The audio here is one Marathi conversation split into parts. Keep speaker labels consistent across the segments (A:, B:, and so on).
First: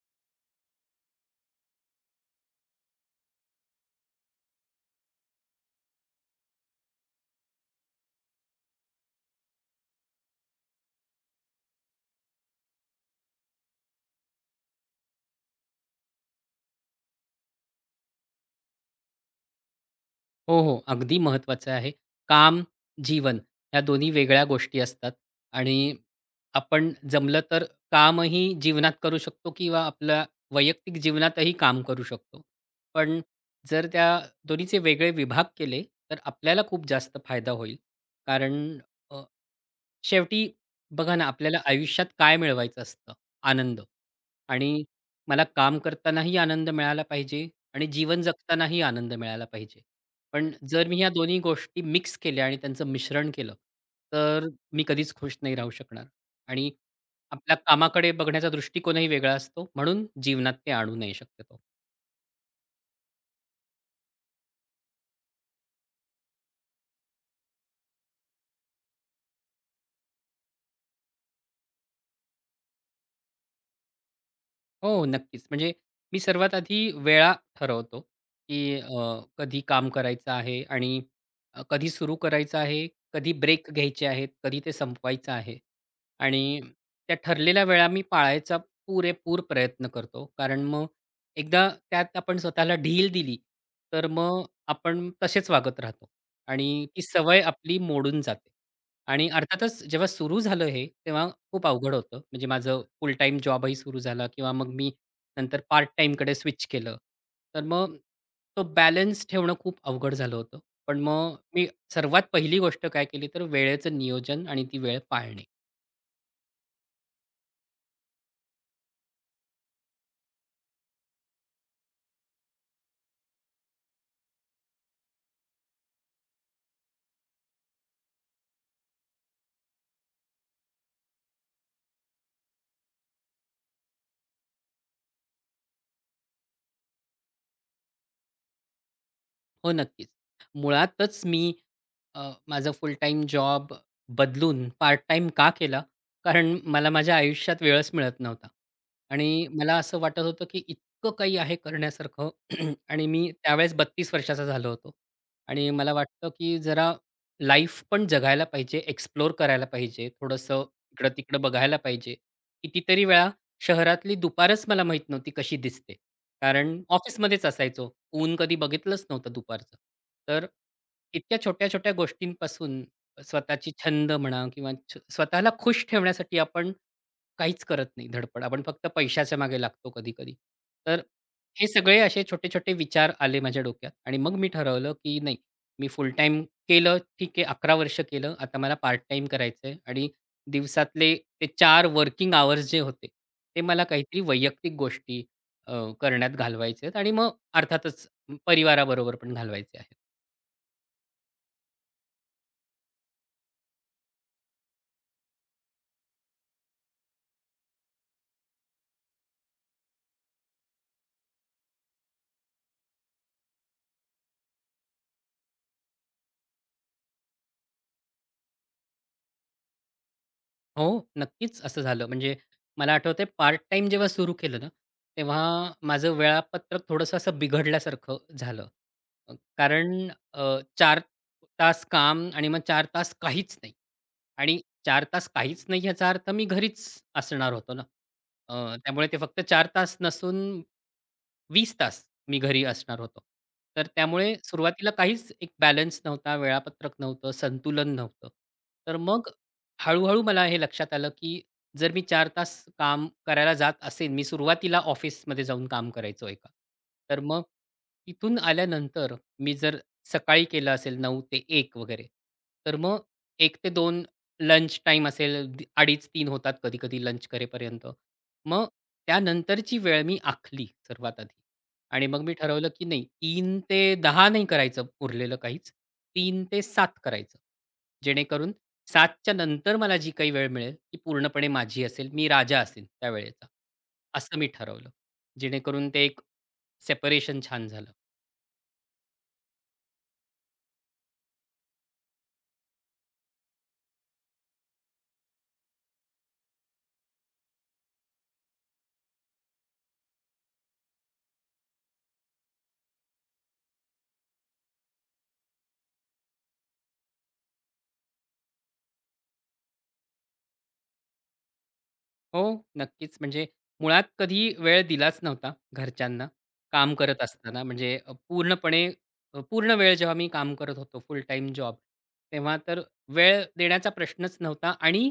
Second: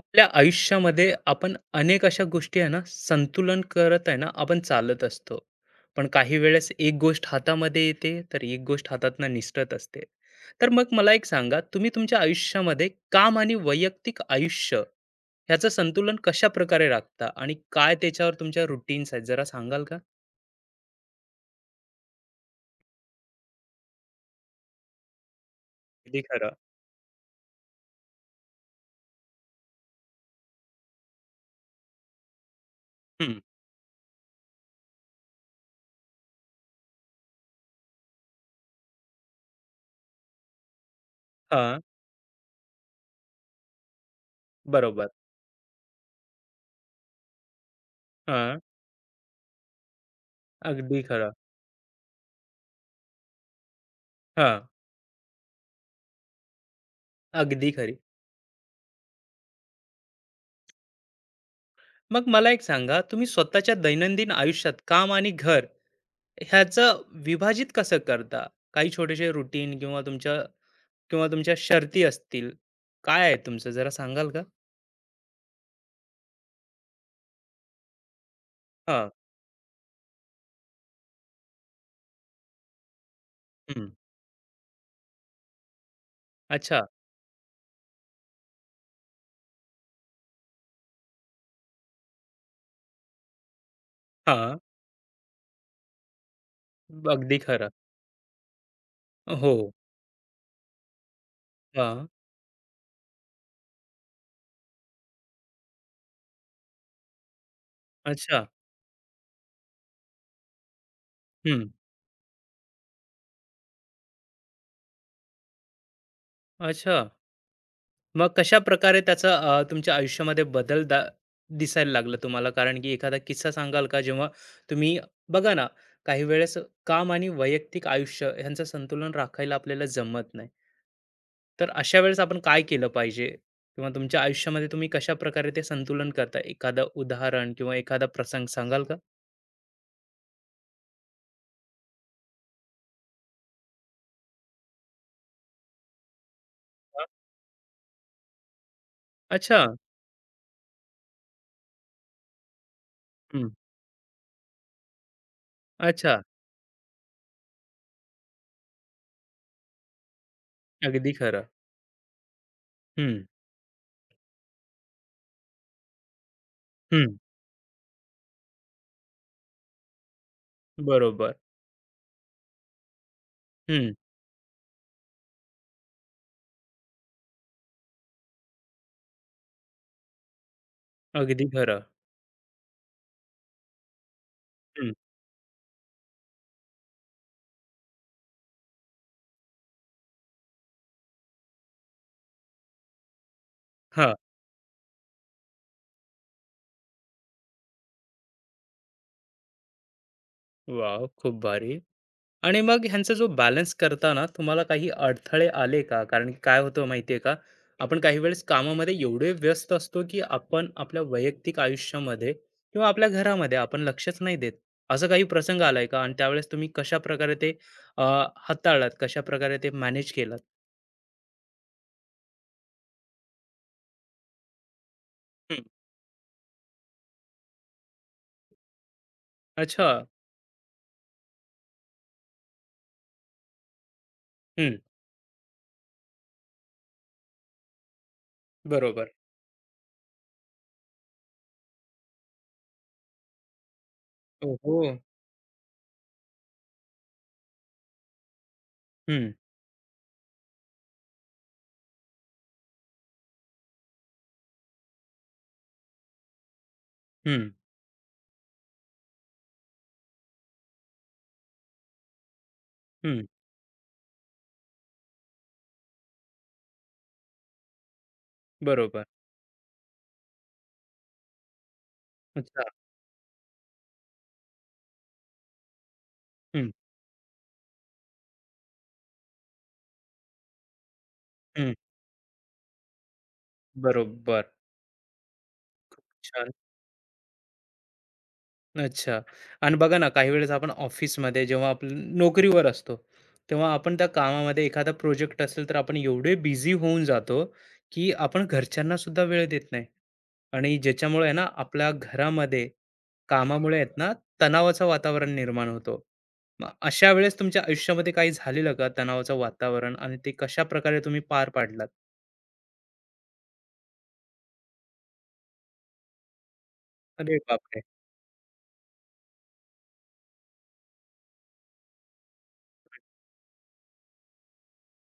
A: आपल्या आयुष्यामध्ये आपण अनेक अशा गोष्टी आहे ना, संतुलन करत आहे ना आपण चालत असतो. पण काही वेळेस एक गोष्ट हातामध्ये येते तर एक गोष्ट हातातनं निसटत असते. तर मग मला एक सांगा, तुम्ही तुमच्या आयुष्यामध्ये काम आणि वैयक्तिक आयुष्य ह्याचं संतुलन कशा प्रकारे राखता आणि काय त्याच्यावर तुमच्या रुटीन्स आहेत, जरा सांगाल का?
B: हो, हो. अगदी महत्त्वाचं आहे. काम, जीवन ह्या दोन्ही वेगळ्या गोष्टी असतात आणि
A: अगदी खरं.
B: आपण जमलं तर कामही जीवनात करू शकतो किंवा आपल्या वैयक्तिक जीवनातही काम करू शकतो. पण
A: हम्म,
B: जर त्या दोन्हीचे वेगळे विभाग केले, तर आपल्याला खूप जास्त फायदा होईल. कारण अ, शेवटी बघा ना, आपल्याला
A: हा.
B: आयुष्यात काय मिळवायचं असतं? आनंद. आणि
A: बरोबर.
B: मला काम करतानाही आनंद मिळाला पाहिजे आणि जीवन
A: हा.
B: जगतानाही आनंद मिळाला पाहिजे. पण जर मी
A: अगदी
B: ह्या
A: खरं.
B: दोन्ही गोष्टी मिक्स केल्या आणि त्यांचं मिश्रण केलं, तर
A: हा.
B: मी कधीच खुश नाही राहू शकणार. आणि आपल्या
A: अगदी खरी.
B: कामाकडे बघण्याचा दृष्टिकोनही वेगळा असतो. म्हणून जीवनात ते आणू नये शक्यतो.
A: मग मला एक सांगा, तुम्ही स्वतःच्या दैनंदिन आयुष्यात काम आणि घर ह्याचं विभाजित कसं करता? काही छोटेसे रुटीन किंवा तुमच्या किंवा तुमच्या शर्ती असतील. काय आहे तुमचं, जरा सांगाल का?
B: हो, नक्कीच. म्हणजे मी सर्वात आधी वेळा ठरवतो, की
A: हां.
B: कधी काम करायचं आहे आणि कधी सुरू करायचं आहे, कधी ब्रेक
A: हं.
B: घ्यायचे आहेत, कधी ते संपवायचं आहे. आणि
A: अच्छा.
B: त्या ठरलेल्या वेळा मी पाळायचा पुरेपूर प्रयत्न करतो. कारण मग एकदा त्यात आपण स्वतःला ढील दिली, तर मग
A: हां.
B: आपण तसेच वागत राहतो आणि ती
A: अगदी
B: सवय
A: खरं.
B: आपली मोडून जाते. आणि
A: हो.
B: अर्थातच जेव्हा सुरू झालं हे, तेव्हा खूप अवघड
A: हां.
B: होतं. म्हणजे माझं फुल टाईम जॉबही सुरू झाला किंवा मग मी नंतर पार्ट टाईमकडे स्विच केलं. तर मग
A: अच्छा.
B: तो बॅलन्स ठेवणं खूप अवघड झालं होतं. पण मग मी
A: हं.
B: सर्वात पहिली गोष्ट काय केली, तर वेळेचं नियोजन आणि ती वेळ पाळणे.
A: अच्छा. मग कशाप्रकारे त्याचा तुमच्या आयुष्यामध्ये बदल दिसायला लागला तुम्हाला? कारण की एखादा किस्सा सांगाल का? जेव्हा तुम्ही बघा ना, काही वेळेस काम आणि वैयक्तिक आयुष्य ह्यांचं संतुलन राखायला आपल्याला जमत नाही. तर अशा वेळेस आपण काय केलं पाहिजे? किंवा तुमच्या आयुष्यामध्ये तुम्ही कशाप्रकारे ते संतुलन करता? एखादं उदाहरण किंवा एखादा प्रसंग सांगाल का?
B: हो, नक्कीच. मुळातच मी माझा फुल टाईम जॉब बदलून पार्ट टाईम का केला? कारण मला
A: हां.
B: माझ्या आयुष्यात वेळच मिळत नव्हता. आणि
A: अच्छा.
B: मला असं वाटत होतं, की इतकं काही आहे करण्यासारखं आणि मी
A: हं.
B: त्यावेळेस 32 वर्षाचा झालो होतो. आणि मला
A: अच्छा.
B: वाटतं, की जरा लाईफ पण जगायला पाहिजे, एक्सप्लोर करायला पाहिजे, थोडंसं
A: अगदी
B: इकडं-तिकडं
A: खरं.
B: बघायला पाहिजे. कितीतरी
A: हं,
B: वेळा शहरातली दुपारच मला माहीत नव्हती कशी दिसते. कारण
A: हं.
B: ऑफिसमध्येच असायचो. ऊन कधी बघितलंच नव्हतं दुपारचं. तर
A: बरोबर.
B: इतक्या छोट्या-छोट्या गोष्टींपासून स्वतःची
A: हं.
B: छंद म्हणा किंवा स्वतःला खुश ठेवण्यासाठी आपण काहीच करत नाही धडपड. आपण फक्त पैशाच्या मागे लागतो कधी-कधी. तर
A: अगदी
B: हे
A: खरं.
B: सगळे असे छोटे-छोटे विचार आले माझ्या डोक्यात आणि मग मी
A: हं.
B: ठरवलं, की नाही मी फुल टाईम केलं ठीक आहे 11 वर्ष केलं. आता मला पार्ट टाईम करायचंय आणि दिवसातले ते 4 वर्किंग अवर्स जे होते, ते मला
A: हां.
B: काहीतरी वैयक्तिक गोष्टी अ, करण्यात घालवायचे आहेत आणि मग अर्थातच परिवाराबरोबर पण घालवायचे आहेत.
A: वॉव! खूप भारी. आणि मग ह्यांचा जो बॅलन्स करताना तुम्हाला काही अडथळे आले का? कारण की काय होतं माहिती का, आपण काही वेळेस कामामध्ये एवढे व्यस्त असतो, की आपण आपल्या वैयक्तिक आयुष्यामध्ये किंवा आपल्या घरामध्ये आपण लक्षच नाही देत. असा काही प्रसंग आलाय का? आणि त्यावेळेस तुम्ही कशाप्रकारे ते अ, हाताळलात? कशाप्रकारे ते मॅनेज केलात?
B: हो, नक्कीच असं झालं. म्हणजे मला आठवतंय पार्ट टाईम जेव्हा सुरू केलं ना, तेव्हा
A: हं,
B: माझं वेळापत्रक थोडंसं असं बिघडल्यासारखं झालं.
A: अच्छा.
B: कारण 4 तास काम आणि मग 4 तास काहीच नाही. आणि
A: हं,
B: 4 तास काहीच नाही याचा अर्थ मी घरीच असणार होतो ना. त्यामुळे
A: बरोबर.
B: ते फक्त 4 तास नसून 20 तास मी घरी असणार होतो. तर त्यामुळे
A: ओहो!
B: सुरुवातीला काहीच एक बॅलन्स नव्हता, वेळापत्रक नव्हतं, संतुलन नव्हतं. तर मग
A: हं,
B: हळू-हळू मला हे लक्षात आलं, की जर मी 4 तास काम करायला जात असेन, मी सुरुवातीला ऑफिसमध्ये जाऊन काम करायचो एका. तर मग
A: हं,
B: तिथून आल्यानंतर मी जर सकाळी केलं असेल 9 ते 1 वगैरे, तर मग
A: हं.
B: 1 ते 2 लंच टाईम असेल, दी 2:30-3 होतात कधी-कधी लंच करेपर्यंत. मग
A: बरोबर.
B: त्यानंतरची वेळ मी आखली सर्वात आधी आणि मग मी
A: अच्छा.
B: ठरवलं, की नाही 3 ते 10 नाही करायचं उरलेलं काहीच. 3 ते
A: हं,
B: 7 करायचं. जेणेकरून 7च्या नंतर मला जी काही वेळ मिळेल, ती पूर्णपणे
A: हं.
B: माझी असेल. मी राजा असेन त्यावेळेचा. असं मी
A: बरोबर.
B: ठरवलं. जेणेकरून ते एक
A: छान.
B: सेपरेशन छान झालं.
A: अच्छा. आणि बघा ना, काही वेळेस आपण ऑफिसमध्ये जेव्हा आपण नोकरीवर असतो, तेव्हा आपण त्या कामामध्ये एखादा प्रोजेक्ट असेल, तर आपण एवढे बिझी होऊन जातो, की आपण घरच्यांना सुद्धा वेळ देत नाही. आणि ज्याच्यामुळे आहे ना, आपल्या घरामध्ये कामामुळे आहेत ना, तणावाचं वातावरण निर्माण होतो. मग अशा वेळेस तुमच्या आयुष्यामध्ये काही झालेलं का तणावाचं वातावरण आणि ते कशाप्रकारे तुम्ही पार पाडलात?
B: हो, नक्कीच. म्हणजे मुळात कधी वेळ दिलाच नव्हता घरच्यांना, काम करत
A: अरे
B: असताना.
A: बापरे!
B: म्हणजे पूर्णपणे पूर्ण वेळ जेव्हा मी काम करत होतो, फुल टाईम जॉब, तेव्हा तर वेळ देण्याचा प्रश्नच नव्हता आणि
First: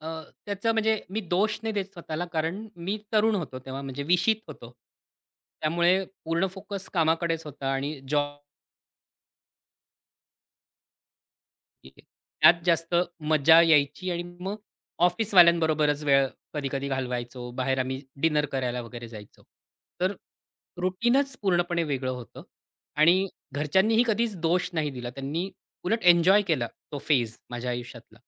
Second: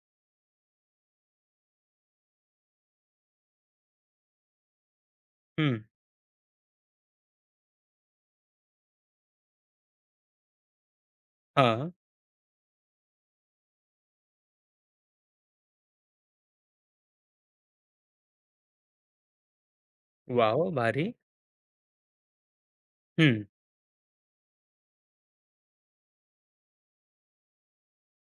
B: अ, त्याचा म्हणजे मी दोष नाही देत स्वतःला, कारण मी तरुण होतो तेव्हा, म्हणजे विशीत होतो.
A: हं.
B: त्यामुळे पूर्ण फोकस कामाकडेच होता आणि जॉब
A: हां.
B: ये- त्यात जास्त मजा यायची आणि मग ऑफिसवाल्यांबरोबरच वेळ कधी-कधी घालवायचो. बाहेर आम्ही डिनर करायला वगैरे जायचो. तर
A: वॉव! भारी.
B: रुटीनच पूर्णपणे वेगळं होतं आणि
A: हं.
B: घरच्यांनीही कधीच दोष नाही दिला. त्यांनी उलट एन्जॉय केला तो फेज माझ्या आयुष्यातला.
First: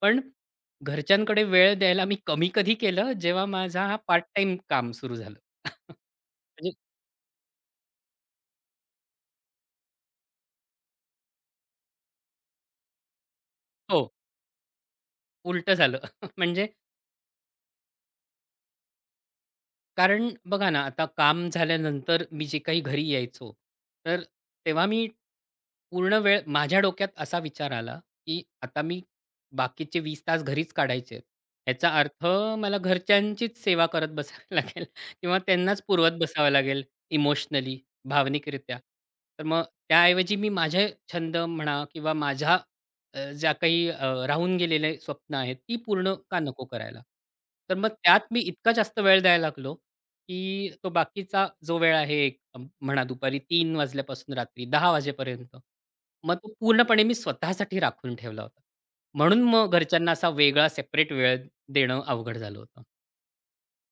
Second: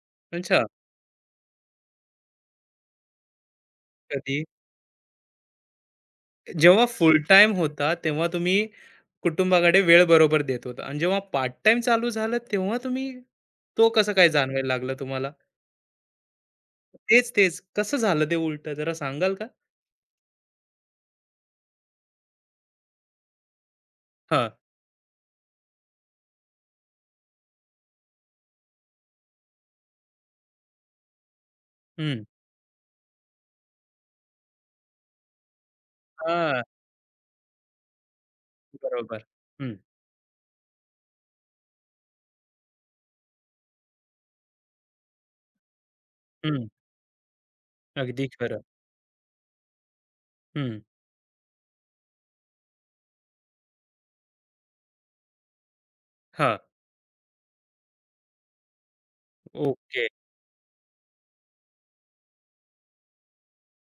B: पण
A: अच्छा.
B: घरच्यांकडे वेळ द्यायला मी कमी कधी केलं, जेव्हा माझा हा पार्ट
A: कधी?
B: टाईम काम सुरू झालं. म्हणजे
A: जेव्हा फुल टाईम होता, तेव्हा तुम्ही कुटुंबाकडे वेळ बरोबर देत होता आणि जेव्हा पार्ट टाईम चालू झालं, तेव्हा तुम्ही तो
B: हो,
A: कसं काय जाणवायला लागला तुम्हाला?
B: उलटं झालं. म्हणजे
A: तेच. कसं झालं ते उलटं जरा सांगाल का?
B: कारण बघा ना, आता काम झाल्यानंतर मी जे काही घरी यायचो, तर
A: हां.
B: तेव्हा मी पूर्ण वेळ माझ्या डोक्यात असा विचार आला, की आता मी बाकीचे 20 तास घरीच काढायचे आहेत. याचा
A: हं.
B: अर्थ मला घरच्यांचीच सेवा करत बसावं लागेल किंवा त्यांनाच पुरवत बसावं
A: हां.
B: लागेल इमोशनली, भावनिकरित्या.
A: बरोबर.
B: तर मग
A: हं,
B: त्याऐवजी मी माझे छंद म्हणा किंवा माझ्या ज्या काही राहून गेलेले स्वप्न आहेत, ती पूर्ण का नको
A: हं.
B: करायला? तर मग त्यात
A: अगदी
B: मी
A: खरं.
B: इतका जास्त वेळ द्यायला लागलो, की
A: हं.
B: तो बाकीचा जो वेळ आहे एक म्हणा दुपारी 3 वाजल्यापासून रात्री 10 वाजेपर्यंत, मग तो
A: हां.
B: पूर्णपणे मी स्वतःसाठी राखून ठेवला होता. म्हणून मग
A: ओके.
B: घरच्यांना असा वेगळा सेपरेट वेळ देणं अवघड झालं होतं.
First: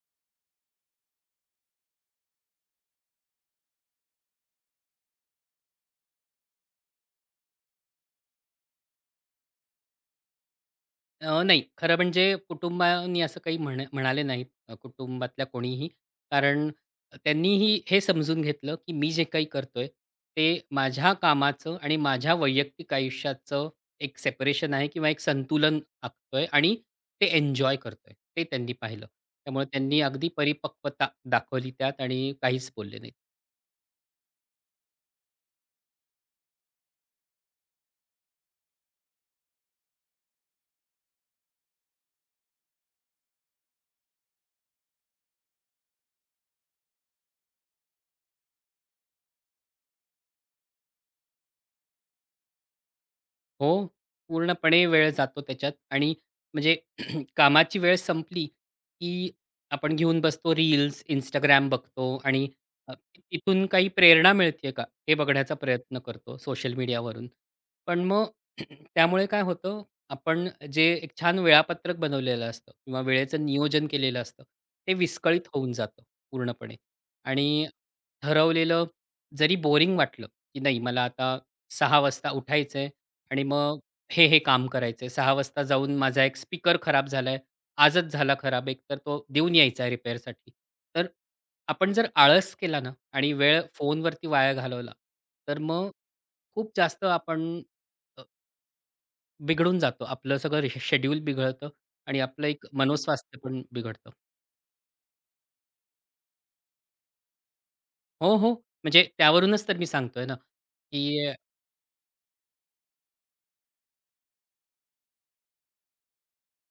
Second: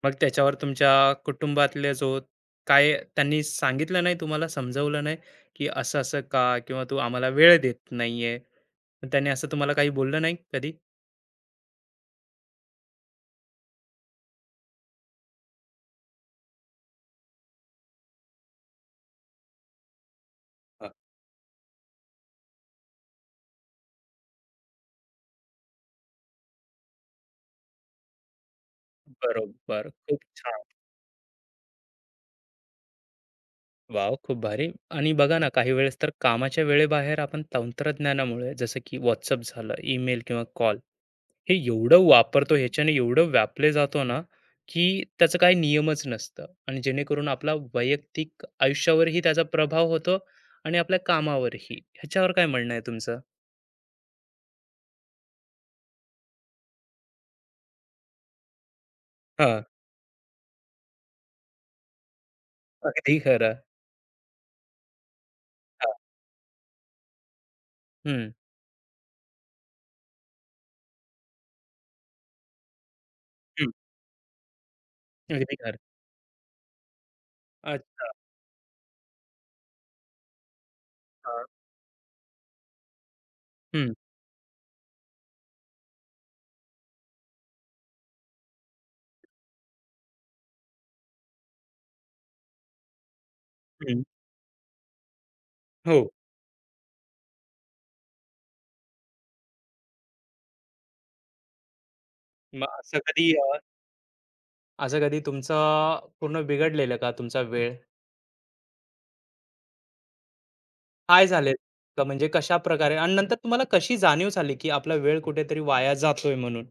A: मग त्याच्यावर तुमच्या कुटुंबातले जो काय त्यांनी सांगितलं नाही तुम्हाला, समजावलं नाही, की असं-असं का? किंवा तू आम्हाला वेळ देत नाहीये. मग त्यांनी असं तुम्हाला काही बोललं नाही कधी?
B: नाही. खरं म्हणजे कुटुंबानी असं काही म्हणाले नाहीत कुटुंबातल्या कोणीही. कारण त्यांनीही हे समजून घेतलं, की मी जे काही करतोय, ते माझ्या कामाचं आणि माझ्या वैयक्तिक आयुष्याचं एक सेपरेशन आहे किंवा एक संतुलन आखतोय आणि ते एन्जॉय करतोय. ते त्यांनी पाहिलं. त्यामुळे
A: बरोबर.
B: त्यांनी
A: खूप
B: अगदी
A: छान.
B: परिपक्वता दाखवली त्यात आणि काहीच बोलले नाहीत.
A: वॉव! खूप भारी. आणि बघा ना, काही वेळेस तर कामाच्या वेळेबाहेर आपण तंत्रज्ञानामुळे, जसं की WhatsApp झालं, ईमेल किंवा कॉल, हे एवढं वापरतो, ह्याच्याने एवढं व्यापले जातो ना, की त्याचं काही नियमच नसतं आणि जेणेकरून आपला वैयक्तिक आयुष्यावरही त्याचा प्रभाव होतो आणि आपल्या कामावरही. ह्याच्यावर काय म्हणणं आहे तुमचं?
B: हो, पूर्णपणे वेळ जातो त्याच्यात आणि म्हणजे कामाची वेळ संपली, की
A: हां,
B: आपण घेऊन बसतो रील्स, इंस्टाग्राम बघतो आणि
A: अगदी खरं.
B: तिथून काही प्रेरणा मिळते का, हे बघण्याचा
A: हां.
B: प्रयत्न करतो सोशल मीडियावरून. पण मग
A: हं.
B: त्यामुळे काय होतं, आपण जे एक छान वेळापत्रक बनवलेलं असतं किंवा वेळेचं
A: हं.
B: नियोजन केलेलं असतं, ते विस्कळीत
A: अगदी
B: होऊन
A: खरं.
B: जातं पूर्णपणे. आणि
A: अच्छा.
B: ठरवलेलं जरी बोरिंग वाटलं, की नाही मला आता
A: हां.
B: 6 वाजता उठायचंय आणि मग
A: हं,
B: हे काम करायचंय. 6 वाजता जाऊन माझा एक स्पीकर खराब झालाय. आजच झाला खराब एक तर तो देऊन यायचा आहे रिपेअरसाठी. तर आपण जर आळस केला ना आणि वेळ
A: हं.
B: फोनवरती वाया घालवला, तर मग
A: हो.
B: खूप जास्त आपण अ, बिघडून जातो. आपलं सगळं शेड्यूल बिघडतं आणि आपलं एक
A: मग असं कधी
B: मनोस्वास्थ्य पण बिघडतं.
A: असं कधी तुमचं पूर्ण बिघडलेलं का तुमचा वेळ?
B: हो, हो. म्हणजे त्यावरूनच तर मी सांगतोय ना,
A: काय
B: की
A: झाले का, म्हणजे कशा प्रकारे आणि नंतर तुम्हाला कशी जाणीव झाली, की आपला वेळ कुठेतरी वाया जातोय म्हणून?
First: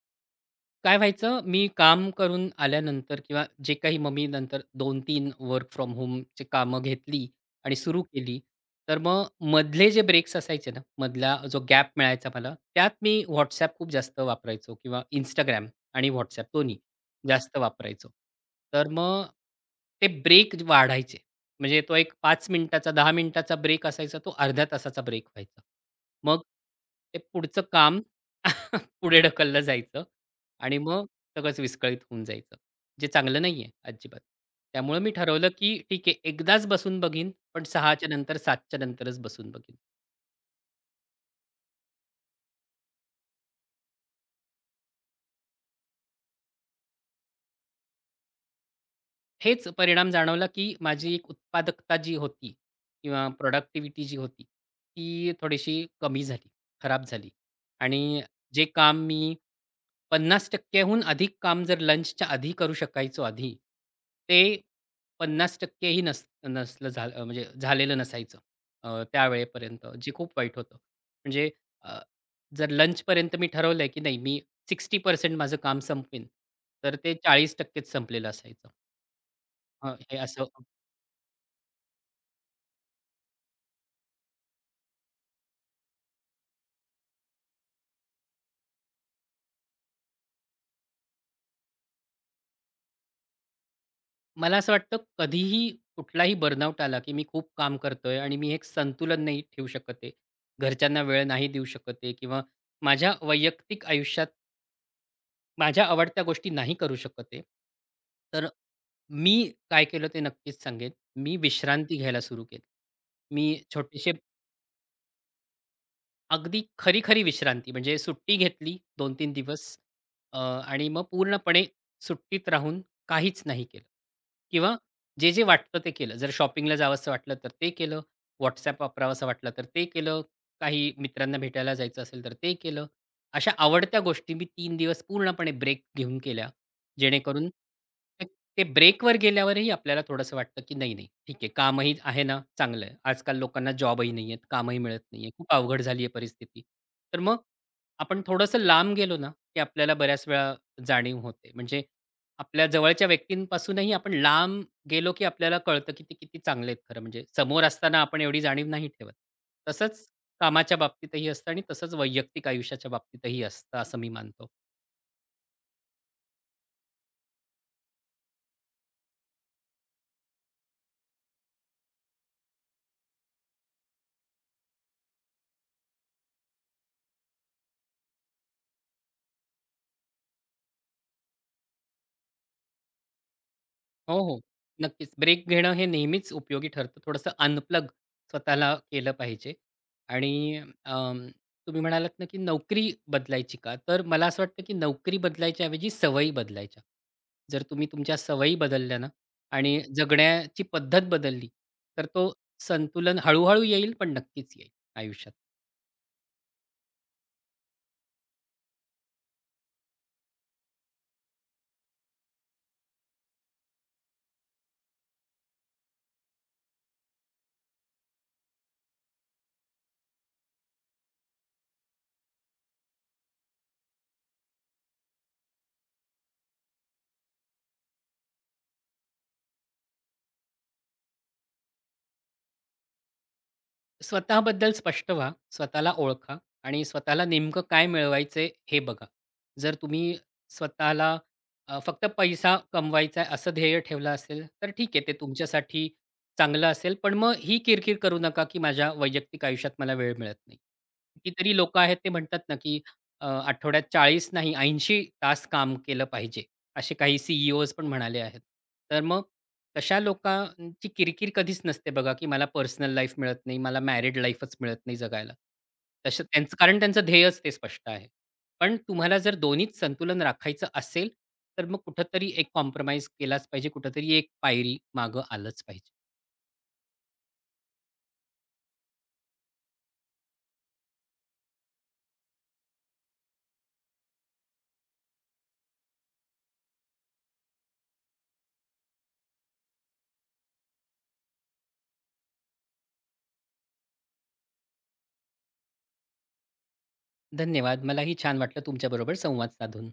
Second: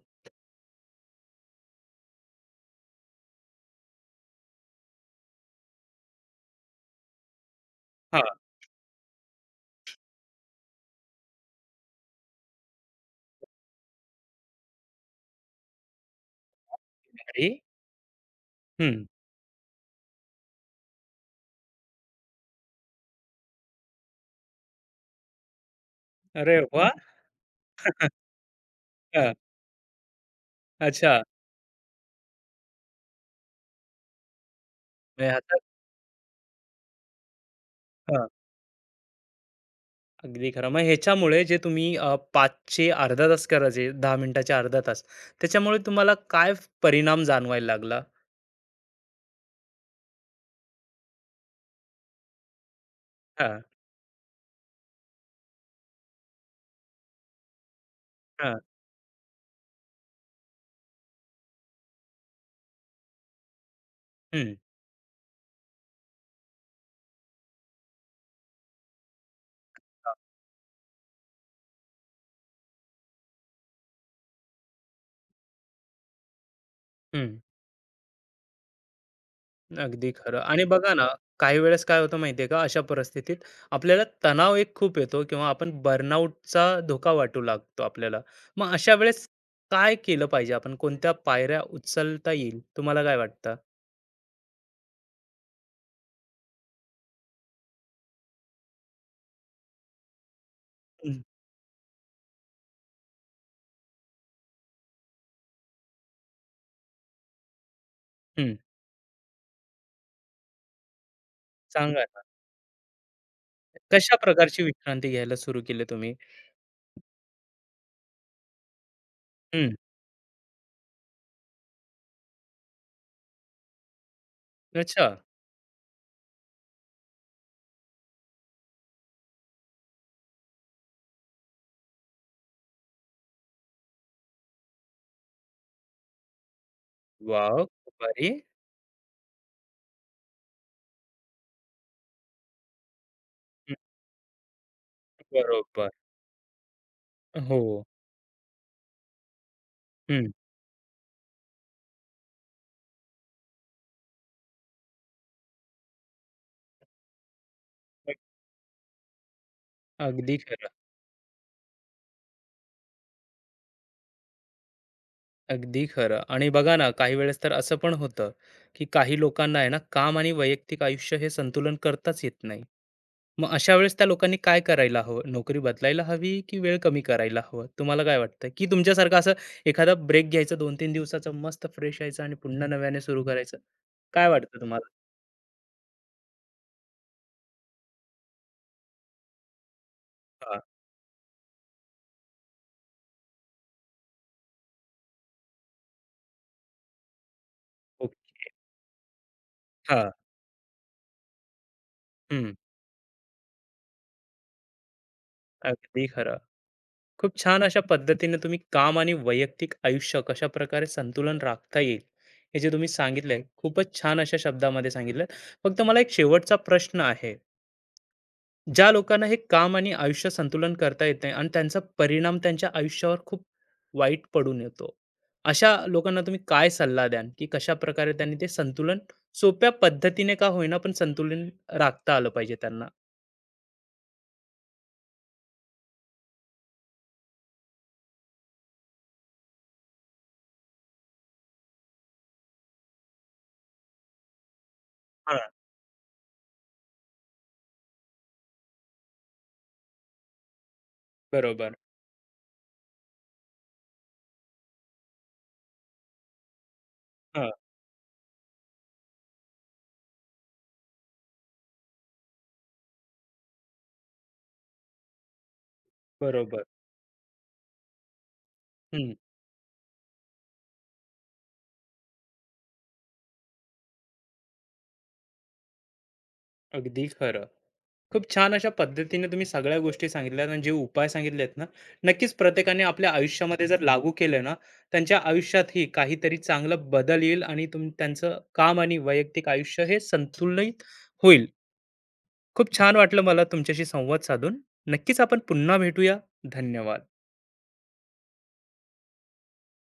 B: काय व्हायचं, मी काम करून आल्यानंतर किंवा जे काही मग मी नंतर 2-3 वर्क फ्रॉम होमची कामं घेतली आणि सुरू
A: हां.
B: केली. तर मग मधले जे ब्रेक्स असायचे ना, मधला जो गॅप मिळायचा मला, त्यात मी WhatsApp खूप जास्त वापरायचो किंवा इंस्टाग्राम आणि WhatsApp दोन्ही
A: अरे!
B: जास्त वापरायचो. तर
A: हं.
B: मग ते ब्रेक वाढायचे. म्हणजे तो एक 5 मिनिटाचा, 10 मिनिटाचा ब्रेक असायचा, तो अर्ध्या तासाचा ब्रेक व्हायचा. मग
A: अरे वाह!
B: ते पुढचं काम पुढे
A: हां.
B: ढकललं जायचं आणि मग
A: अच्छा.
B: सगळंच विस्कळीत होऊन जायचं, जे चांगलं नाही आहे अजिबात. त्यामुळं मी
A: म्हणजे
B: ठरवलं,
A: आता
B: की ठीक आहे एकदाच बसून बघीन, पण 6च्या
A: हां.
B: नंतर 7च्या नंतरच बसून बघीन.
A: अगदी खरं. मग ह्याच्यामुळे जे तुम्ही 5चे अर्धा तास करायचे, 10 मिनिटाचे अर्धा तास, त्याच्यामुळे तुम्हाला काय परिणाम जाणवायला लागला?
B: हेच परिणाम जाणवला, की माझी एक उत्पादकता जी होती किंवा
A: हां,
B: प्रॉडक्टिव्हिटी जी होती, ती थोडीशी कमी झाली, खराब झाली. आणि
A: हां.
B: जे काम मी 50% हून अधिक काम जर लंचच्या आधी करू शकायचो आधी,
A: हं,
B: ते 50% ही नसलं झालं म्हणजे झालेलं नसायचं त्यावेळेपर्यंत, जे
A: हां.
B: खूप वाईट होतं. म्हणजे अ, जर लंचपर्यंत मी ठरवलंय, की नाही मी 60% माझं काम संपवीन, तर ते 40% च संपलेलं असायचं. अ,
A: अगदी
B: हे
A: खरं.
B: असं
A: आणि बघा ना, काही वेळेस काय होतं माहिती का, अशा परिस्थितीत आपल्याला तणाव एक खूप येतो किंवा आपण बर्नआउटचा धोका वाटू लागतो आपल्याला. मग अशा वेळेस काय केलं पाहिजे आपण? कोणत्या पायऱ्या उचलता येईल? तुम्हाला काय वाटतं?
B: मला असं वाटतं कधीही कुठलाही बर्नआउट आला, की मी खूप काम करतोय आणि मी एक संतुलन नाही ठेवू शकत आहे. घरच्यांना
A: हं,
B: वेळ नाही देऊ शकत आहे किंवा माझ्या वैयक्तिक आयुष्यात माझ्या आवडत्या गोष्टी नाही करू शकत आहे. तर
A: हं.
B: मी काय केलं ते नक्कीच सांगेन. मी विश्रांती
A: सांगा
B: घ्यायला
A: ना.
B: सुरू केली. मी छोटेसे
A: कशा प्रकारची विश्रांती घ्यायला सुरू केली तुम्ही?
B: अगदी खरी-खरी विश्रांती म्हणजे सुट्टी घेतली 2 3 दिवस
A: हं.
B: आणि मग पूर्णपणे सुट्टीत राहून काहीच नाही केलं किंवा
A: अच्छा.
B: जे-जे वाटतं ते केलं. जर शॉपिंगला जावसं वाटलं तर ते केलं. WhatsApp वापरावसं वाटलं तर ते केलं. काही मित्रांना भेटायला जायचं असेल तर ते केलं. अशा आवडत्या गोष्टी मी 3 दिवस पूर्णपणे ब्रेक घेऊन केल्या. जेणेकरून
A: वॉव! खूप भारी.
B: ते ब्रेकवर गेल्यावरही आपल्याला थोडंसं वाटतं, की नाही, नाही, ठीक आहे. कामही आहे ना, चांगलं आहे. आजकाल लोकांना
A: हं,
B: जॉबही नाहीयेत, कामही मिळत नाहीये. खूप अवघड
A: बरोबर.
B: झाली आहे परिस्थिती. तर मग
A: हो.
B: आपण थोडंसं लांब गेलो ना, की आपल्याला बऱ्याच
A: हं.
B: वेळा जाणीव होते. म्हणजे आपल्या जवळच्या व्यक्तींपासूनही आपण लांब गेलो, की आपल्याला कळतं, की ते किती चांगले आहेत खरं म्हणजे. समोर असताना आपण एवढी जाणीव नाही ठेवत. तसंच
A: अगदी खरं.
B: कामाच्या बाबतीतही असतं आणि तसंच वैयक्तिक आयुष्याच्या बाबतीतही असतं, असं मी मानतो.
A: अगदी खरं. आणि बघा ना, काही वेळेस तर असं पण होतं, की काही लोकांना आहे ना, काम आणि वैयक्तिक आयुष्य हे संतुलन करताच येत नाही. मग अशा वेळेस त्या लोकांनी काय करायला हवं? नोकरी बदलायला हवी की वेळ कमी करायला हवं? तुम्हाला काय वाटतं, की तुमच्यासारखं असं एखादा ब्रेक घ्यायचा दोन तीन दिवसाचा, मस्त फ्रेश यायचं आणि पुन्हा नव्याने सुरू करायचं?
B: हो,
A: काय
B: हो.
A: वाटतं तुम्हाला?
B: नक्कीच. ब्रेक घेणं हे नेहमीच उपयोगी ठरतं. थोडंसं अनप्लग स्वतःला केलं पाहिजे. आणि
A: हा.
B: अं, तुम्ही म्हणालात ना, की नोकरी बदलायची का? तर मला असं वाटतं, की नोकरी बदलायच्या ऐवजी सवयी बदलायच्या. जर तुम्ही तुमच्या
A: ओके.
B: सवयी बदलल्या ना आणि
A: हा.
B: जगण्याची पद्धत बदलली, तर तो
A: हम्म.
B: संतुलन हळू-हळू येईल, पण नक्कीच येईल आयुष्यात.
A: अगदी खरं. खूप छान अशा पद्धतीने तुम्ही काम आणि वैयक्तिक आयुष्य कशा प्रकारे संतुलन राखता येईल हे जे तुम्ही सांगितलंय, खूपच छान अशा शब्दामध्ये सांगितलं. फक्त मला एक शेवटचा प्रश्न आहे. ज्या लोकांना हे काम आणि आयुष्य संतुलन करता येत नाही आणि त्यांचा परिणाम त्यांच्या आयुष्यावर खूप वाईट पडून येतो, अशा लोकांना तुम्ही काय सल्ला द्याल, की कशा प्रकारे त्यांनी ते संतुलन सोप्या पद्धतीने का होईना पण संतुलन राखता आलं पाहिजे त्यांना.
B: स्वतःबद्दल स्पष्ट व्हा, स्वतःला ओळखा आणि स्वतःला नेमकं काय मिळवायचंय हे बघा. जर तुम्ही स्वतःला फक्त पैसा कमवायचा आहे असं ध्येय ठेवलं असेल, तर ठीक आहे ते
A: हा.
B: तुमच्यासाठी चांगलं असेल. पण मग ही किरकिर करू नका, की माझ्या वैयक्तिक आयुष्यात मला वेळ मिळत नाही. कितीतरी
A: बरोबर.
B: लोकं आहेत ते म्हणतात ना, की आठवड्यात 40 नाही 80 तास काम केलं पाहिजे. असे काही
A: हा.
B: सी पण म्हणाले आहेत. तर मग तशा लोकां ती किरकिर कधीच नसते बघा, की मला पर्सनल लाईफ मिळत नाही, मला मॅरिड लाईफच मिळत नाही जगायला. तसं त्यांचं
A: बरोबर.
B: कारण त्यांचं ध्येयच ते स्पष्ट आहे. पण
A: हम्म.
B: तुम्हाला जर दोन्हीच संतुलन राखायचं असेल, तर मग कुठेतरी एक कॉम्प्रोमाईज केलाच पाहिजे, कुठेतरी एक पायरी मागं आलंच पाहिजे.
A: अगदी खरं. खूप छान अशा पद्धतीने तुम्ही सगळ्या गोष्टी सांगितल्यात आणि जे उपाय सांगितलेत ना, नक्कीच प्रत्येकाने आपल्या आयुष्यामध्ये जर लागू केले ना, त्यांच्या आयुष्यातही काहीतरी चांगला बदल येईल आणि त्यांचं काम आणि वैयक्तिक आयुष्य हे संतुलित होईल. खूप छान वाटलं मला तुमच्याशी संवाद साधून. नक्कीच आपण पुन्हा भेटूया. धन्यवाद.
B: धन्यवाद. मलाही छान वाटलं तुमच्याबरोबर संवाद साधून.